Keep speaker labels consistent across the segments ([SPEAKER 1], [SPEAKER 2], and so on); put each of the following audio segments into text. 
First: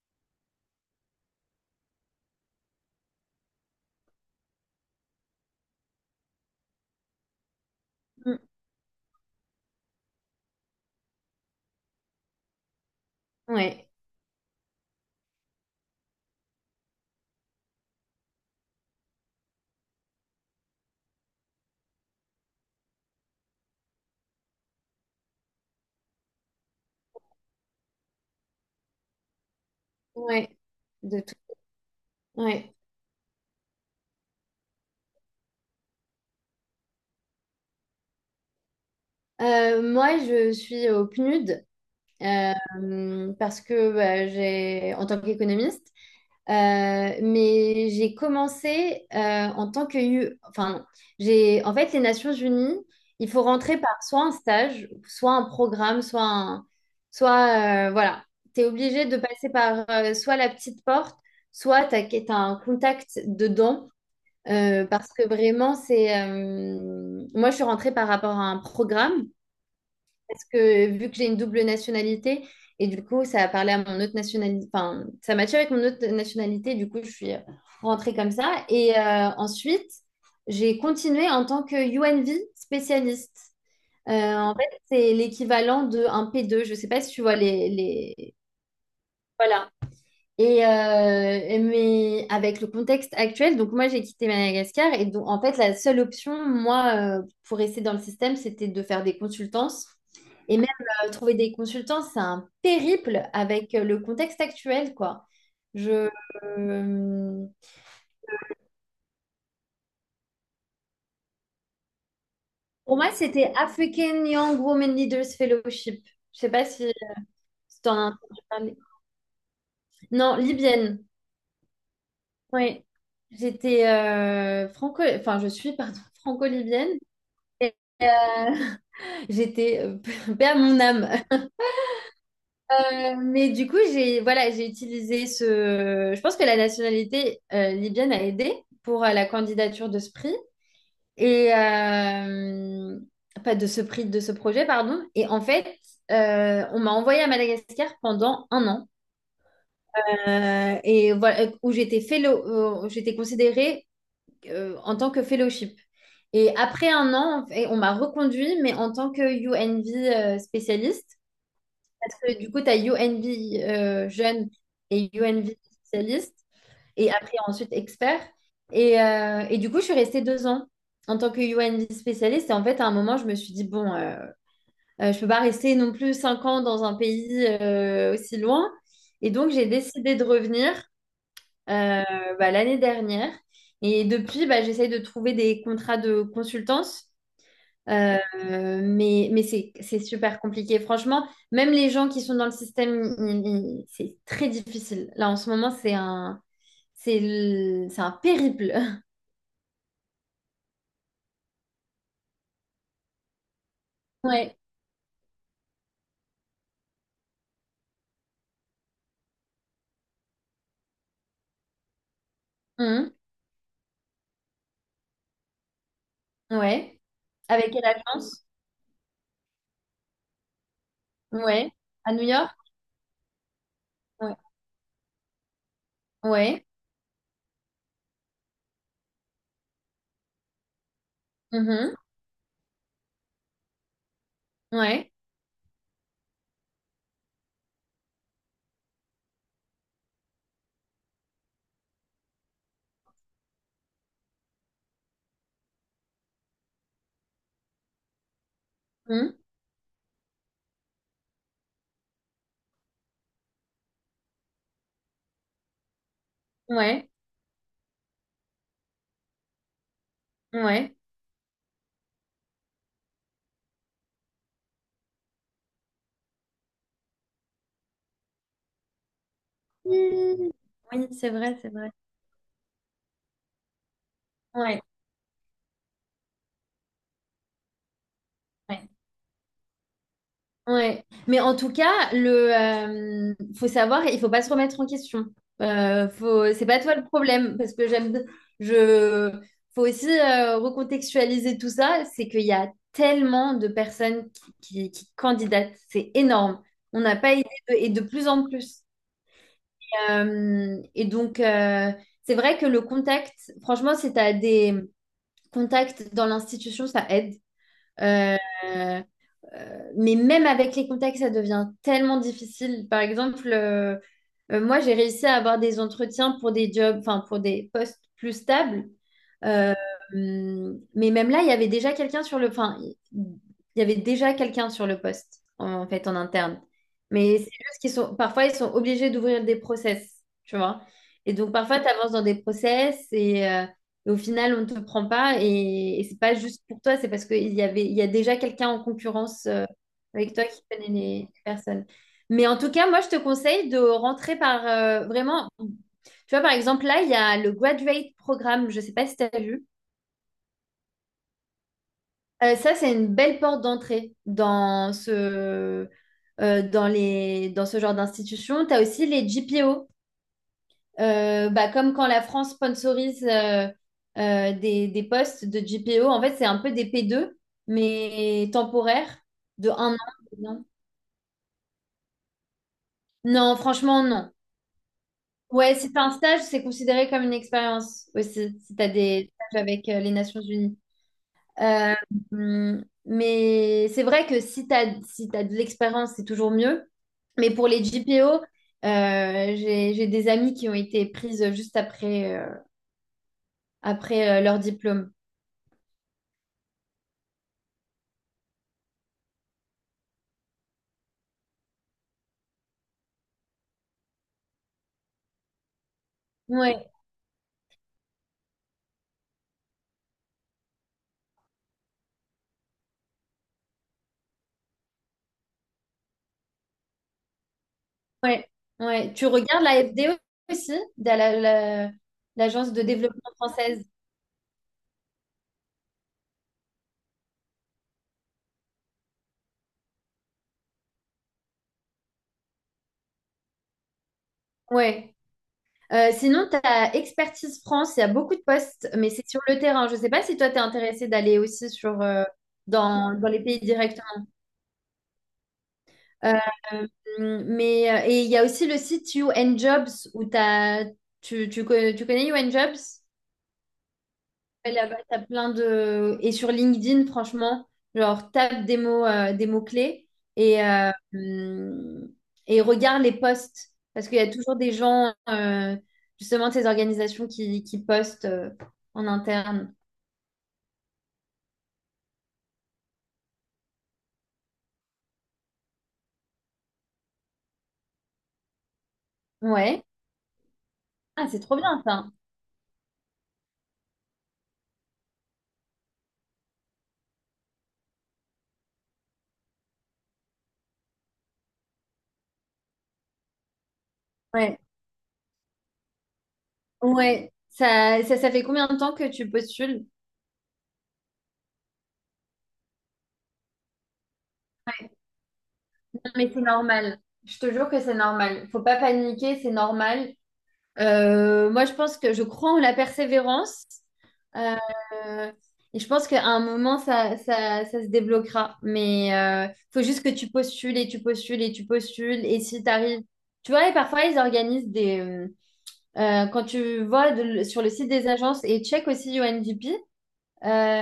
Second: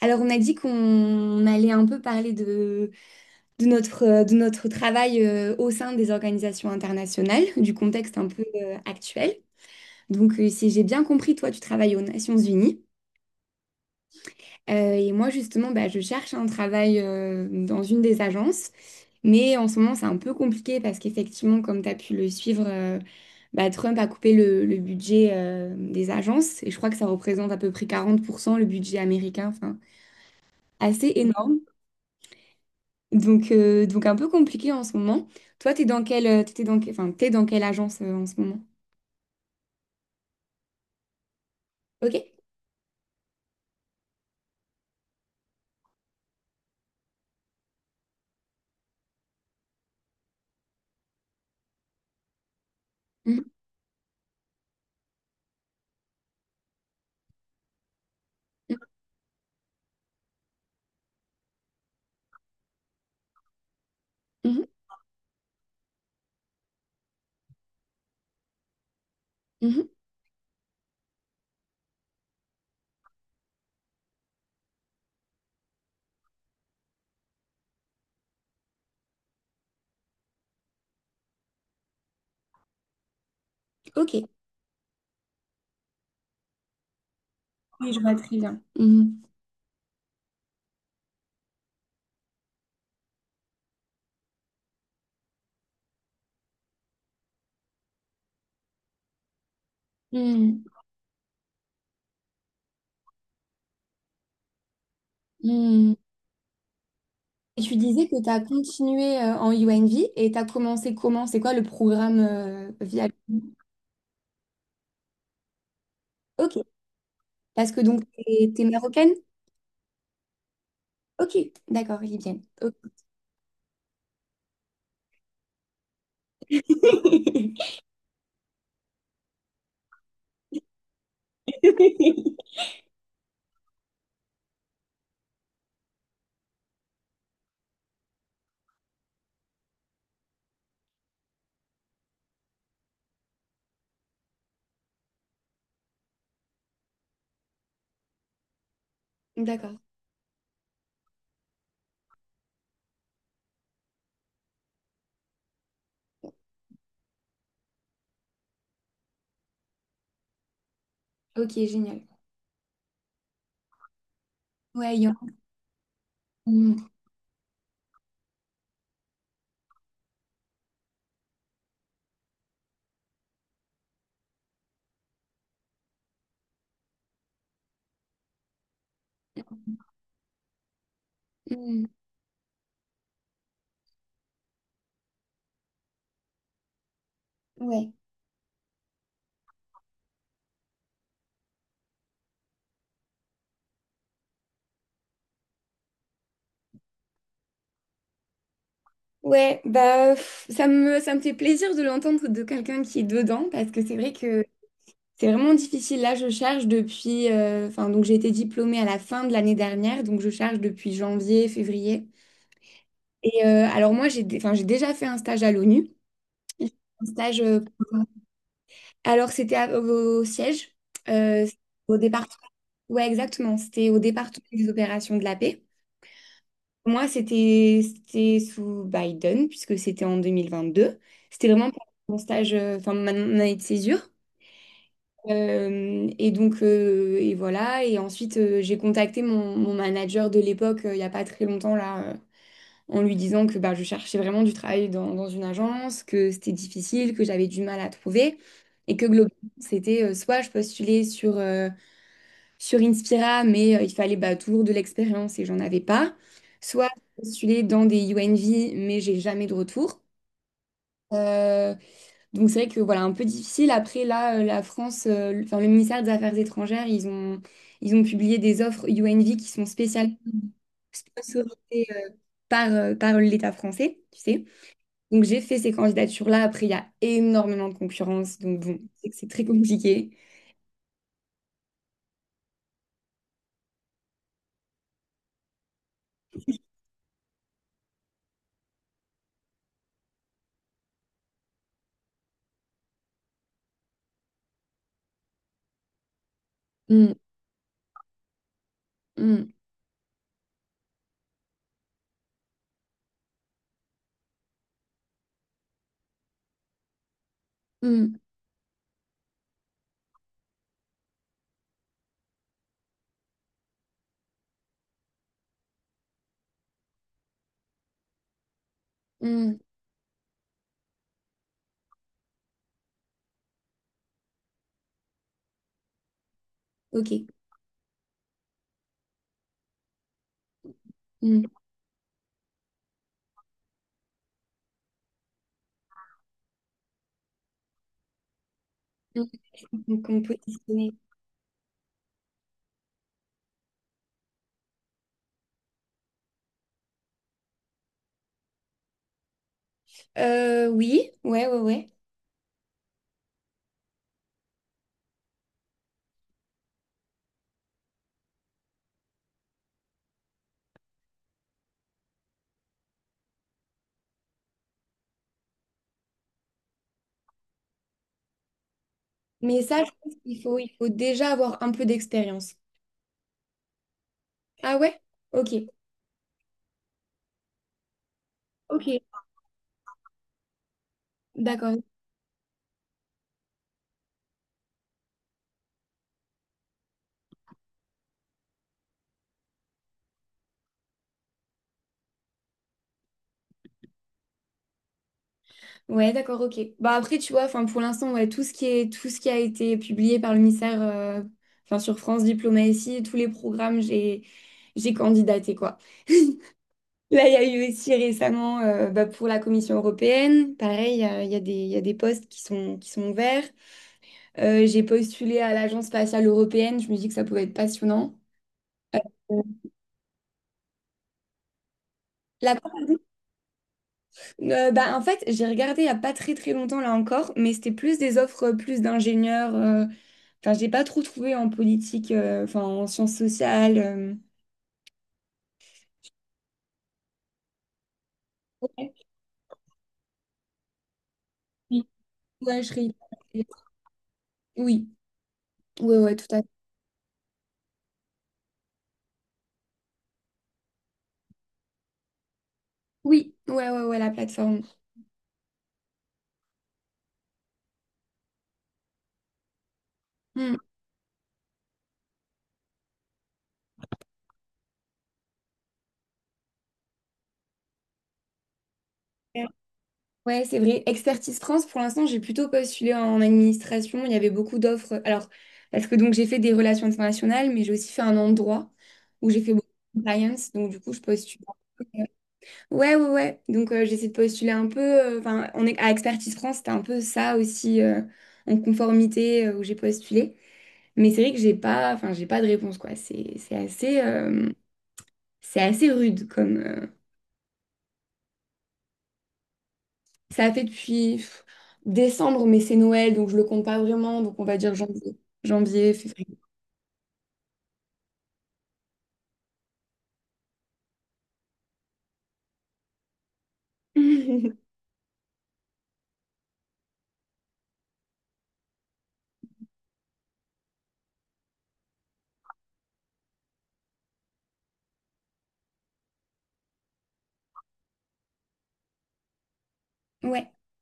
[SPEAKER 1] Alors, on a dit qu'on allait un peu parler de notre travail au sein des organisations internationales, du contexte un
[SPEAKER 2] Mm.
[SPEAKER 1] peu actuel. Donc, si j'ai bien compris, toi, tu travailles aux Nations Unies.
[SPEAKER 2] Ouais,
[SPEAKER 1] Et moi, justement, bah, je cherche un travail dans une des agences. Mais en ce moment, c'est un peu compliqué parce qu'effectivement, comme tu as pu le suivre, Trump a coupé le budget des agences. Et je crois que ça représente à peu près 40% le budget américain. Enfin,
[SPEAKER 2] ouais,
[SPEAKER 1] assez
[SPEAKER 2] de tout.
[SPEAKER 1] énorme.
[SPEAKER 2] Ouais.
[SPEAKER 1] Donc un peu compliqué en ce moment. Toi, t'es dans quelle, t'es dans, que- enfin, t'es dans quelle agence en ce moment?
[SPEAKER 2] Moi, je suis au PNUD,
[SPEAKER 1] Ok.
[SPEAKER 2] parce que bah, j'ai, en tant qu'économiste, euh, mais j'ai commencé en tant que U. Enfin, j'ai, en fait, les Nations Unies, il faut
[SPEAKER 1] Mhm,
[SPEAKER 2] rentrer par soit un stage, soit un programme, soit un, soit voilà, t'es obligé de passer par soit la petite porte, soit t'as un contact dedans.
[SPEAKER 1] mhm,
[SPEAKER 2] Parce que vraiment, c'est... moi, je suis rentrée par rapport à un programme,
[SPEAKER 1] mhm.
[SPEAKER 2] parce que vu que j'ai une double nationalité, et du coup, ça a parlé à mon autre nationalité. Enfin, ça matchait avec mon autre nationalité, du coup, je suis rentrée comme ça. Et ensuite, j'ai continué en tant que UNV spécialiste. Euh,
[SPEAKER 1] Ok.
[SPEAKER 2] en fait, c'est l'équivalent d'un p deux. Je ne sais pas si tu vois les,
[SPEAKER 1] Oui, je vois
[SPEAKER 2] les...
[SPEAKER 1] très bien. Mhm.
[SPEAKER 2] Voilà, et mais avec le contexte actuel, donc moi j'ai quitté Madagascar. Et donc en fait la seule option, moi, pour rester dans le système, c'était de faire des consultances. Et
[SPEAKER 1] Mhm,
[SPEAKER 2] même trouver des consultants, c'est un périple avec le contexte actuel, quoi.
[SPEAKER 1] mhm.
[SPEAKER 2] Je, euh,
[SPEAKER 1] Et tu disais que tu as continué en UNV et tu as commencé comment? C'est quoi le programme
[SPEAKER 2] pour
[SPEAKER 1] via...
[SPEAKER 2] moi, c'était African Young Women Leaders Fellowship. Je sais
[SPEAKER 1] Ok.
[SPEAKER 2] pas si,
[SPEAKER 1] Parce que
[SPEAKER 2] si tu as
[SPEAKER 1] donc,
[SPEAKER 2] entendu
[SPEAKER 1] t'es
[SPEAKER 2] parler.
[SPEAKER 1] marocaine?
[SPEAKER 2] Non, libyenne.
[SPEAKER 1] Ok. D'accord, libyenne. Ok.
[SPEAKER 2] Oui. J'étais franco, enfin je suis, pardon, franco-libyenne. Et, euh, j'étais père mon âme. Mais du coup, j'ai voilà, j'ai utilisé ce... Je pense que la nationalité libyenne a aidé pour la candidature de ce prix et pas de ce prix, de ce projet, pardon. Et en fait, on m'a envoyée à Madagascar pendant 1 an.
[SPEAKER 1] D'accord.
[SPEAKER 2] Et voilà où j'étais fellow, j'étais considérée en tant que fellowship. Et après 1 an, en fait, on m'a reconduit, mais en tant que UNV spécialiste.
[SPEAKER 1] Ok, génial.
[SPEAKER 2] Du coup, tu as UNB jeune
[SPEAKER 1] Ouais, il y
[SPEAKER 2] et
[SPEAKER 1] en-
[SPEAKER 2] UNB spécialiste,
[SPEAKER 1] Mhm,
[SPEAKER 2] et après ensuite expert. Et du coup, je suis restée 2 ans en tant que UNB spécialiste. Et en fait, à un moment, je me suis dit, bon, je peux pas rester non plus 5 ans dans un pays aussi loin. Et donc, j'ai décidé de revenir,
[SPEAKER 1] mhm.
[SPEAKER 2] euh, bah, l'année dernière. Et depuis, bah, j'essaye de trouver des contrats de consultance.
[SPEAKER 1] Ouais.
[SPEAKER 2] Euh, mais c'est super compliqué. Franchement, même les gens qui sont dans le système, c'est très difficile. Là, en ce moment, c'est un périple.
[SPEAKER 1] Ouais, bah pff, ça me fait plaisir de l'entendre de quelqu'un qui est dedans parce que c'est vrai que
[SPEAKER 2] Ouais.
[SPEAKER 1] c'est vraiment difficile. Là, je charge depuis, enfin donc j'ai été diplômée à la fin de l'année dernière, donc je charge depuis janvier, février.
[SPEAKER 2] Mhm.
[SPEAKER 1] Et alors moi j'ai, dé- enfin j'ai déjà fait un stage à l'ONU. J'ai fait
[SPEAKER 2] Ouais.
[SPEAKER 1] un stage,
[SPEAKER 2] Avec quelle agence?
[SPEAKER 1] alors c'était au siège, euh,
[SPEAKER 2] Ouais.
[SPEAKER 1] au
[SPEAKER 2] À New
[SPEAKER 1] département.
[SPEAKER 2] York?
[SPEAKER 1] Ouais, exactement. C'était au
[SPEAKER 2] Ouais.
[SPEAKER 1] département des opérations de la paix.
[SPEAKER 2] Ouais.
[SPEAKER 1] Moi, c'était sous Biden, puisque c'était en 2022. C'était vraiment pour
[SPEAKER 2] Mhm.
[SPEAKER 1] mon stage, mon année de césure.
[SPEAKER 2] Ouais.
[SPEAKER 1] Et voilà. Et ensuite, j'ai contacté mon manager de l'époque, il n'y a pas très longtemps, en lui disant que bah, je cherchais vraiment du travail dans une agence, que c'était difficile, que j'avais du mal à trouver. Et que globalement,
[SPEAKER 2] Mhm.
[SPEAKER 1] c'était soit je postulais sur Inspira, mais il fallait bah, toujours de l'expérience et j'en avais pas. Soit
[SPEAKER 2] Ouais.
[SPEAKER 1] j'ai postulé dans des UNV, mais j'ai jamais de retour.
[SPEAKER 2] Ouais.
[SPEAKER 1] Euh, donc c'est vrai que voilà, un peu difficile. Après, là, la France, le- enfin, le ministère des Affaires étrangères, ils ont publié des offres UNV qui sont spécialement
[SPEAKER 2] Mhm. Oui, c'est vrai, c'est
[SPEAKER 1] autorisées
[SPEAKER 2] vrai.
[SPEAKER 1] par l'État français, tu sais.
[SPEAKER 2] Ouais.
[SPEAKER 1] Donc j'ai fait ces candidatures-là. Après, il y a énormément de concurrence. Donc bon, c'est très compliqué.
[SPEAKER 2] Ouais. Mais en tout cas, le faut savoir, il faut pas se remettre en question. Faut, c'est pas toi le problème, parce que je, faut aussi recontextualiser tout ça. C'est qu'il y a tellement de personnes qui candidatent, c'est énorme. On
[SPEAKER 1] Mm,
[SPEAKER 2] n'a pas idée et de plus en plus.
[SPEAKER 1] mm,
[SPEAKER 2] Et donc, c'est vrai que le contact, franchement, si tu as des contacts dans l'institution, ça aide.
[SPEAKER 1] mm,
[SPEAKER 2] Euh, mais même avec les contacts, ça devient tellement difficile. Par exemple, moi, j'ai réussi à avoir des entretiens pour des jobs, enfin pour des postes plus stables.
[SPEAKER 1] mm.
[SPEAKER 2] Euh, mais même là, il y avait déjà quelqu'un sur le, enfin, il y avait déjà quelqu'un sur le poste, en fait, en interne.
[SPEAKER 1] Ok.
[SPEAKER 2] Mais c'est juste qu'ils sont, parfois, ils sont obligés d'ouvrir des process, tu vois. Et
[SPEAKER 1] Mm,
[SPEAKER 2] donc parfois, tu avances dans des process et au final, on ne te prend pas. Et c'est pas juste pour toi, c'est parce il y a déjà quelqu'un en
[SPEAKER 1] mm.
[SPEAKER 2] concurrence,
[SPEAKER 1] Donc on
[SPEAKER 2] avec
[SPEAKER 1] peut
[SPEAKER 2] toi qui connais
[SPEAKER 1] dessiner.
[SPEAKER 2] les personnes. Mais en tout cas, moi, je te conseille de rentrer par vraiment. Tu vois, par exemple, là, il y a le Graduate Programme. Je ne sais pas si tu as vu.
[SPEAKER 1] Oui, ouais, ouais, ouais.
[SPEAKER 2] Ça, c'est une belle porte d'entrée dans ce, dans les, dans ce genre d'institution. Tu as aussi les GPO. Bah, comme quand la France sponsorise des postes de GPO. En fait, c'est un peu des P2, mais temporaires,
[SPEAKER 1] Mais
[SPEAKER 2] de
[SPEAKER 1] ça, je
[SPEAKER 2] 1 an.
[SPEAKER 1] pense qu'il
[SPEAKER 2] deux
[SPEAKER 1] faut,
[SPEAKER 2] ans.
[SPEAKER 1] il faut déjà avoir un peu d'expérience.
[SPEAKER 2] Non, franchement, non.
[SPEAKER 1] Ah ouais? Ok.
[SPEAKER 2] Ouais, si t'as un stage, c'est considéré comme une expérience aussi, si t'as
[SPEAKER 1] Ok.
[SPEAKER 2] des stages avec les Nations Unies.
[SPEAKER 1] D'accord.
[SPEAKER 2] Euh, mais c'est vrai que si t'as de l'expérience, c'est toujours mieux. Mais pour les GPO, j'ai des amis qui ont été prises juste après, leur diplôme.
[SPEAKER 1] Ouais, d'accord, ok. Bah après, tu vois, enfin pour l'instant, ouais, tout ce qui a été publié par le ministère, enfin sur France Diplomatie, tous les programmes, j'ai candidaté, quoi.
[SPEAKER 2] Ouais,
[SPEAKER 1] Là, il y a eu aussi récemment, pour la Commission européenne, pareil, il y a des postes qui sont ouverts. J'ai postulé à l'Agence spatiale européenne, je me dis que ça pouvait être passionnant.
[SPEAKER 2] ouais, ouais. Tu
[SPEAKER 1] Euh,
[SPEAKER 2] regardes la FDE aussi, de la- la-
[SPEAKER 1] La...
[SPEAKER 2] l'agence de développement française.
[SPEAKER 1] Bah, en fait, j'ai regardé il n'y a pas très très longtemps là encore, mais c'était plus des offres plus d'ingénieurs. Enfin, j'ai pas trop trouvé en politique, enfin en sciences sociales.
[SPEAKER 2] Ouais. Sinon, tu as Expertise France, il y a beaucoup de postes,
[SPEAKER 1] Ouais.
[SPEAKER 2] mais c'est sur le terrain. Je ne sais pas si toi, tu es intéressé d'aller aussi
[SPEAKER 1] Oui.
[SPEAKER 2] sur,
[SPEAKER 1] Ouais, je serais-
[SPEAKER 2] dans les pays directement.
[SPEAKER 1] Oui, ouais, ouais, tout
[SPEAKER 2] Euh,
[SPEAKER 1] à fait.
[SPEAKER 2] et il y a aussi le site You and Jobs où tu connais You and Jobs?
[SPEAKER 1] Oui, ouais, ouais, ouais, la plateforme.
[SPEAKER 2] Ouais, là-bas, t'as plein de... Et sur LinkedIn, franchement, genre, tape des mots, des mots-clés
[SPEAKER 1] Hmm.
[SPEAKER 2] et, euh, hum, et regarde les posts. Parce qu'il y a toujours des gens, justement, de ces organisations qui postent en
[SPEAKER 1] Ouais,
[SPEAKER 2] interne.
[SPEAKER 1] ouais, c'est vrai. Expertise France, pour l'instant, j'ai plutôt postulé en administration. Il y avait beaucoup d'offres. Alors, parce que donc j'ai fait des relations internationales, mais j'ai aussi fait un endroit où j'ai fait beaucoup
[SPEAKER 2] Ouais.
[SPEAKER 1] de compliance. Donc, du coup, je
[SPEAKER 2] Ah, c'est
[SPEAKER 1] postule.
[SPEAKER 2] trop bien, ça.
[SPEAKER 1] Ouais, ouais, ouais. Donc, j'essaie de postuler un peu. Enfin, on est à Expertise France, c'était un peu ça aussi en conformité où j'ai postulé. Mais c'est vrai que j'ai pas, enfin, j'ai pas de réponse, quoi.
[SPEAKER 2] Ouais.
[SPEAKER 1] C'est assez rude comme.
[SPEAKER 2] Ouais. Ça fait combien de temps que tu postules?
[SPEAKER 1] Ça a fait depuis pff, décembre, mais c'est Noël, donc je le compte pas vraiment. Donc, on va dire
[SPEAKER 2] Ouais.
[SPEAKER 1] janvier,
[SPEAKER 2] Non,
[SPEAKER 1] février.
[SPEAKER 2] mais c'est normal. Je te jure que c'est normal. Faut pas paniquer, c'est normal. Moi, je pense que je crois en la persévérance. Euh, et je pense qu'à un moment, ça se débloquera. Mais faut juste que tu postules et tu postules et tu postules. Et si tu arrives... Tu vois, et parfois, ils organisent des... Quand tu vois sur le site des agences, et check aussi UNDP,
[SPEAKER 1] Ouais.
[SPEAKER 2] euh,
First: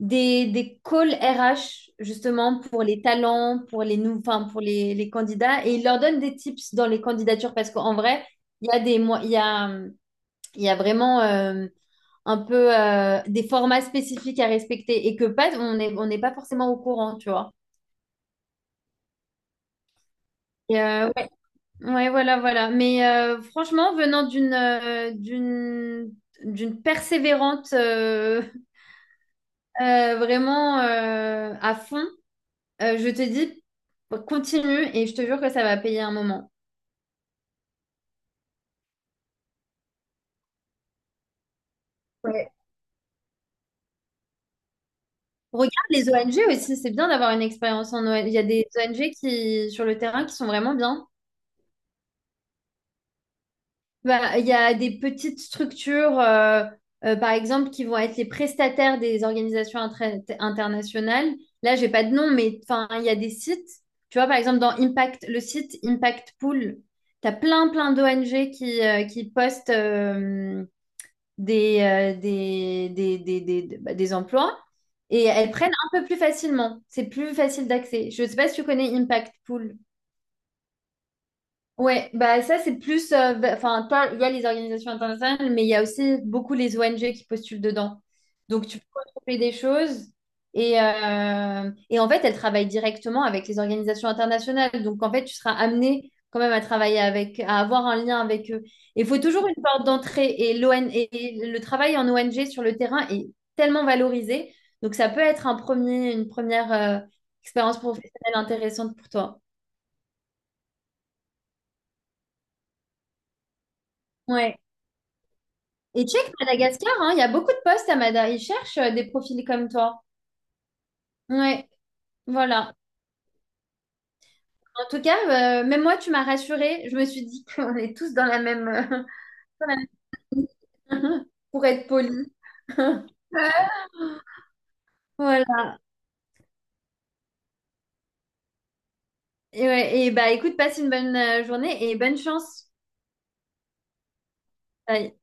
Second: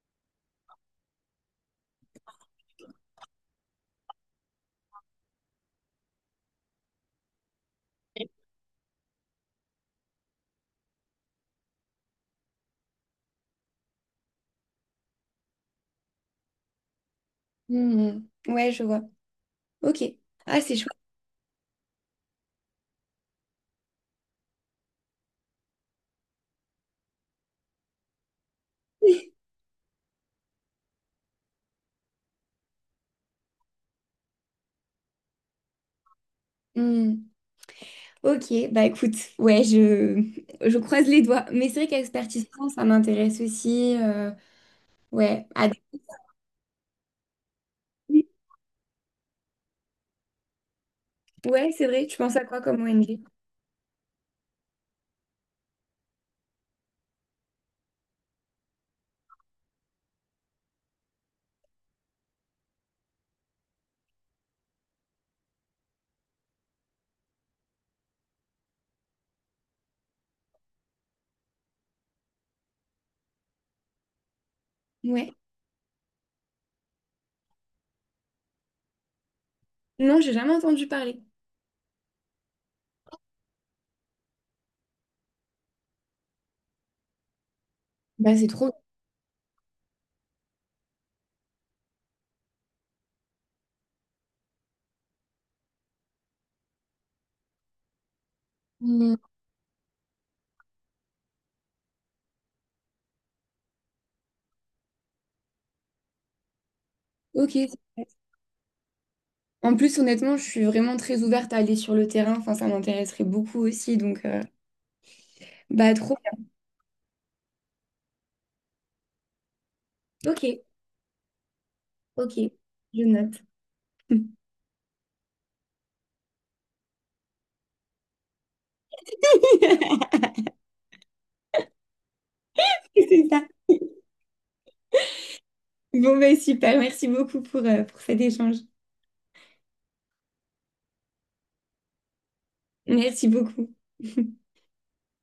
[SPEAKER 2] des calls RH, justement, pour les talents, enfin, pour les candidats. Et ils leur donnent des tips dans les candidatures parce qu'en vrai, il y a des, mo- il y a, il y a vraiment un peu des formats spécifiques à respecter et que pas, on n'est pas forcément au courant, tu vois.
[SPEAKER 1] Mhm. Ouais, je vois. Ok. Ah, c'est chouette.
[SPEAKER 2] Ouais, ouais, voilà, voilà. Mais franchement, venant d'une d'une persévérante vraiment à fond. Je te dis, continue et je te jure que ça va payer un moment.
[SPEAKER 1] Hmm. Ok, bah écoute, ouais, je croise les doigts. Mais c'est vrai qu'expertise
[SPEAKER 2] Ouais.
[SPEAKER 1] France, ça m'intéresse aussi. Ouais, à des-
[SPEAKER 2] Regarde les ONG aussi, c'est bien d'avoir une expérience en ONG. Il y a des ONG qui, sur le terrain, qui sont vraiment bien.
[SPEAKER 1] ouais, c'est vrai. Tu penses à quoi comme ONG?
[SPEAKER 2] Bah, il y a des petites structures, par exemple, qui vont être les prestataires des organisations internationales. Là, j'ai pas de nom, mais enfin, il y a des sites. Tu vois, par exemple, dans Impact, le site Impact Pool, tu as plein d'ONG qui postent des, bah, des emplois, et
[SPEAKER 1] Ouais.
[SPEAKER 2] elles prennent un peu plus facilement. C'est plus facile d'accès. Je ne sais pas si tu connais Impact Pool.
[SPEAKER 1] Non, j'ai jamais entendu parler.
[SPEAKER 2] Ouais, bah ça c'est plus, enfin toi, il y a les organisations internationales, mais il y a aussi beaucoup les ONG qui postulent dedans.
[SPEAKER 1] Bah c'est
[SPEAKER 2] Donc
[SPEAKER 1] trop.
[SPEAKER 2] tu peux retrouver des choses et en fait elles travaillent directement avec les organisations internationales. Donc en fait tu seras amené quand même à travailler avec, à avoir un lien avec eux. Il
[SPEAKER 1] Hmm,
[SPEAKER 2] faut toujours une porte d'entrée, et l'ON et le travail en ONG sur le terrain est tellement valorisé. Donc ça peut être une première
[SPEAKER 1] ok.
[SPEAKER 2] expérience professionnelle intéressante pour toi.
[SPEAKER 1] En plus, honnêtement, je suis vraiment très ouverte à aller sur le terrain. Enfin, ça m'intéresserait beaucoup aussi. Donc, bah
[SPEAKER 2] Et
[SPEAKER 1] trop
[SPEAKER 2] check Madagascar, hein, il y a beaucoup de postes à Madagascar. Ils cherchent des profils comme toi.
[SPEAKER 1] bien. Ok,
[SPEAKER 2] Ouais,
[SPEAKER 1] ok,
[SPEAKER 2] voilà.
[SPEAKER 1] je note.
[SPEAKER 2] En tout cas, même moi, tu m'as rassurée. Je me suis dit qu'on est tous dans la même, dans la même- pour être poli.
[SPEAKER 1] C'est ça.
[SPEAKER 2] Voilà.
[SPEAKER 1] Bon, bah super. Merci beaucoup pour cet échange.
[SPEAKER 2] Ouais, et bah écoute, passe une bonne journée et bonne chance.
[SPEAKER 1] Merci beaucoup.
[SPEAKER 2] Bye.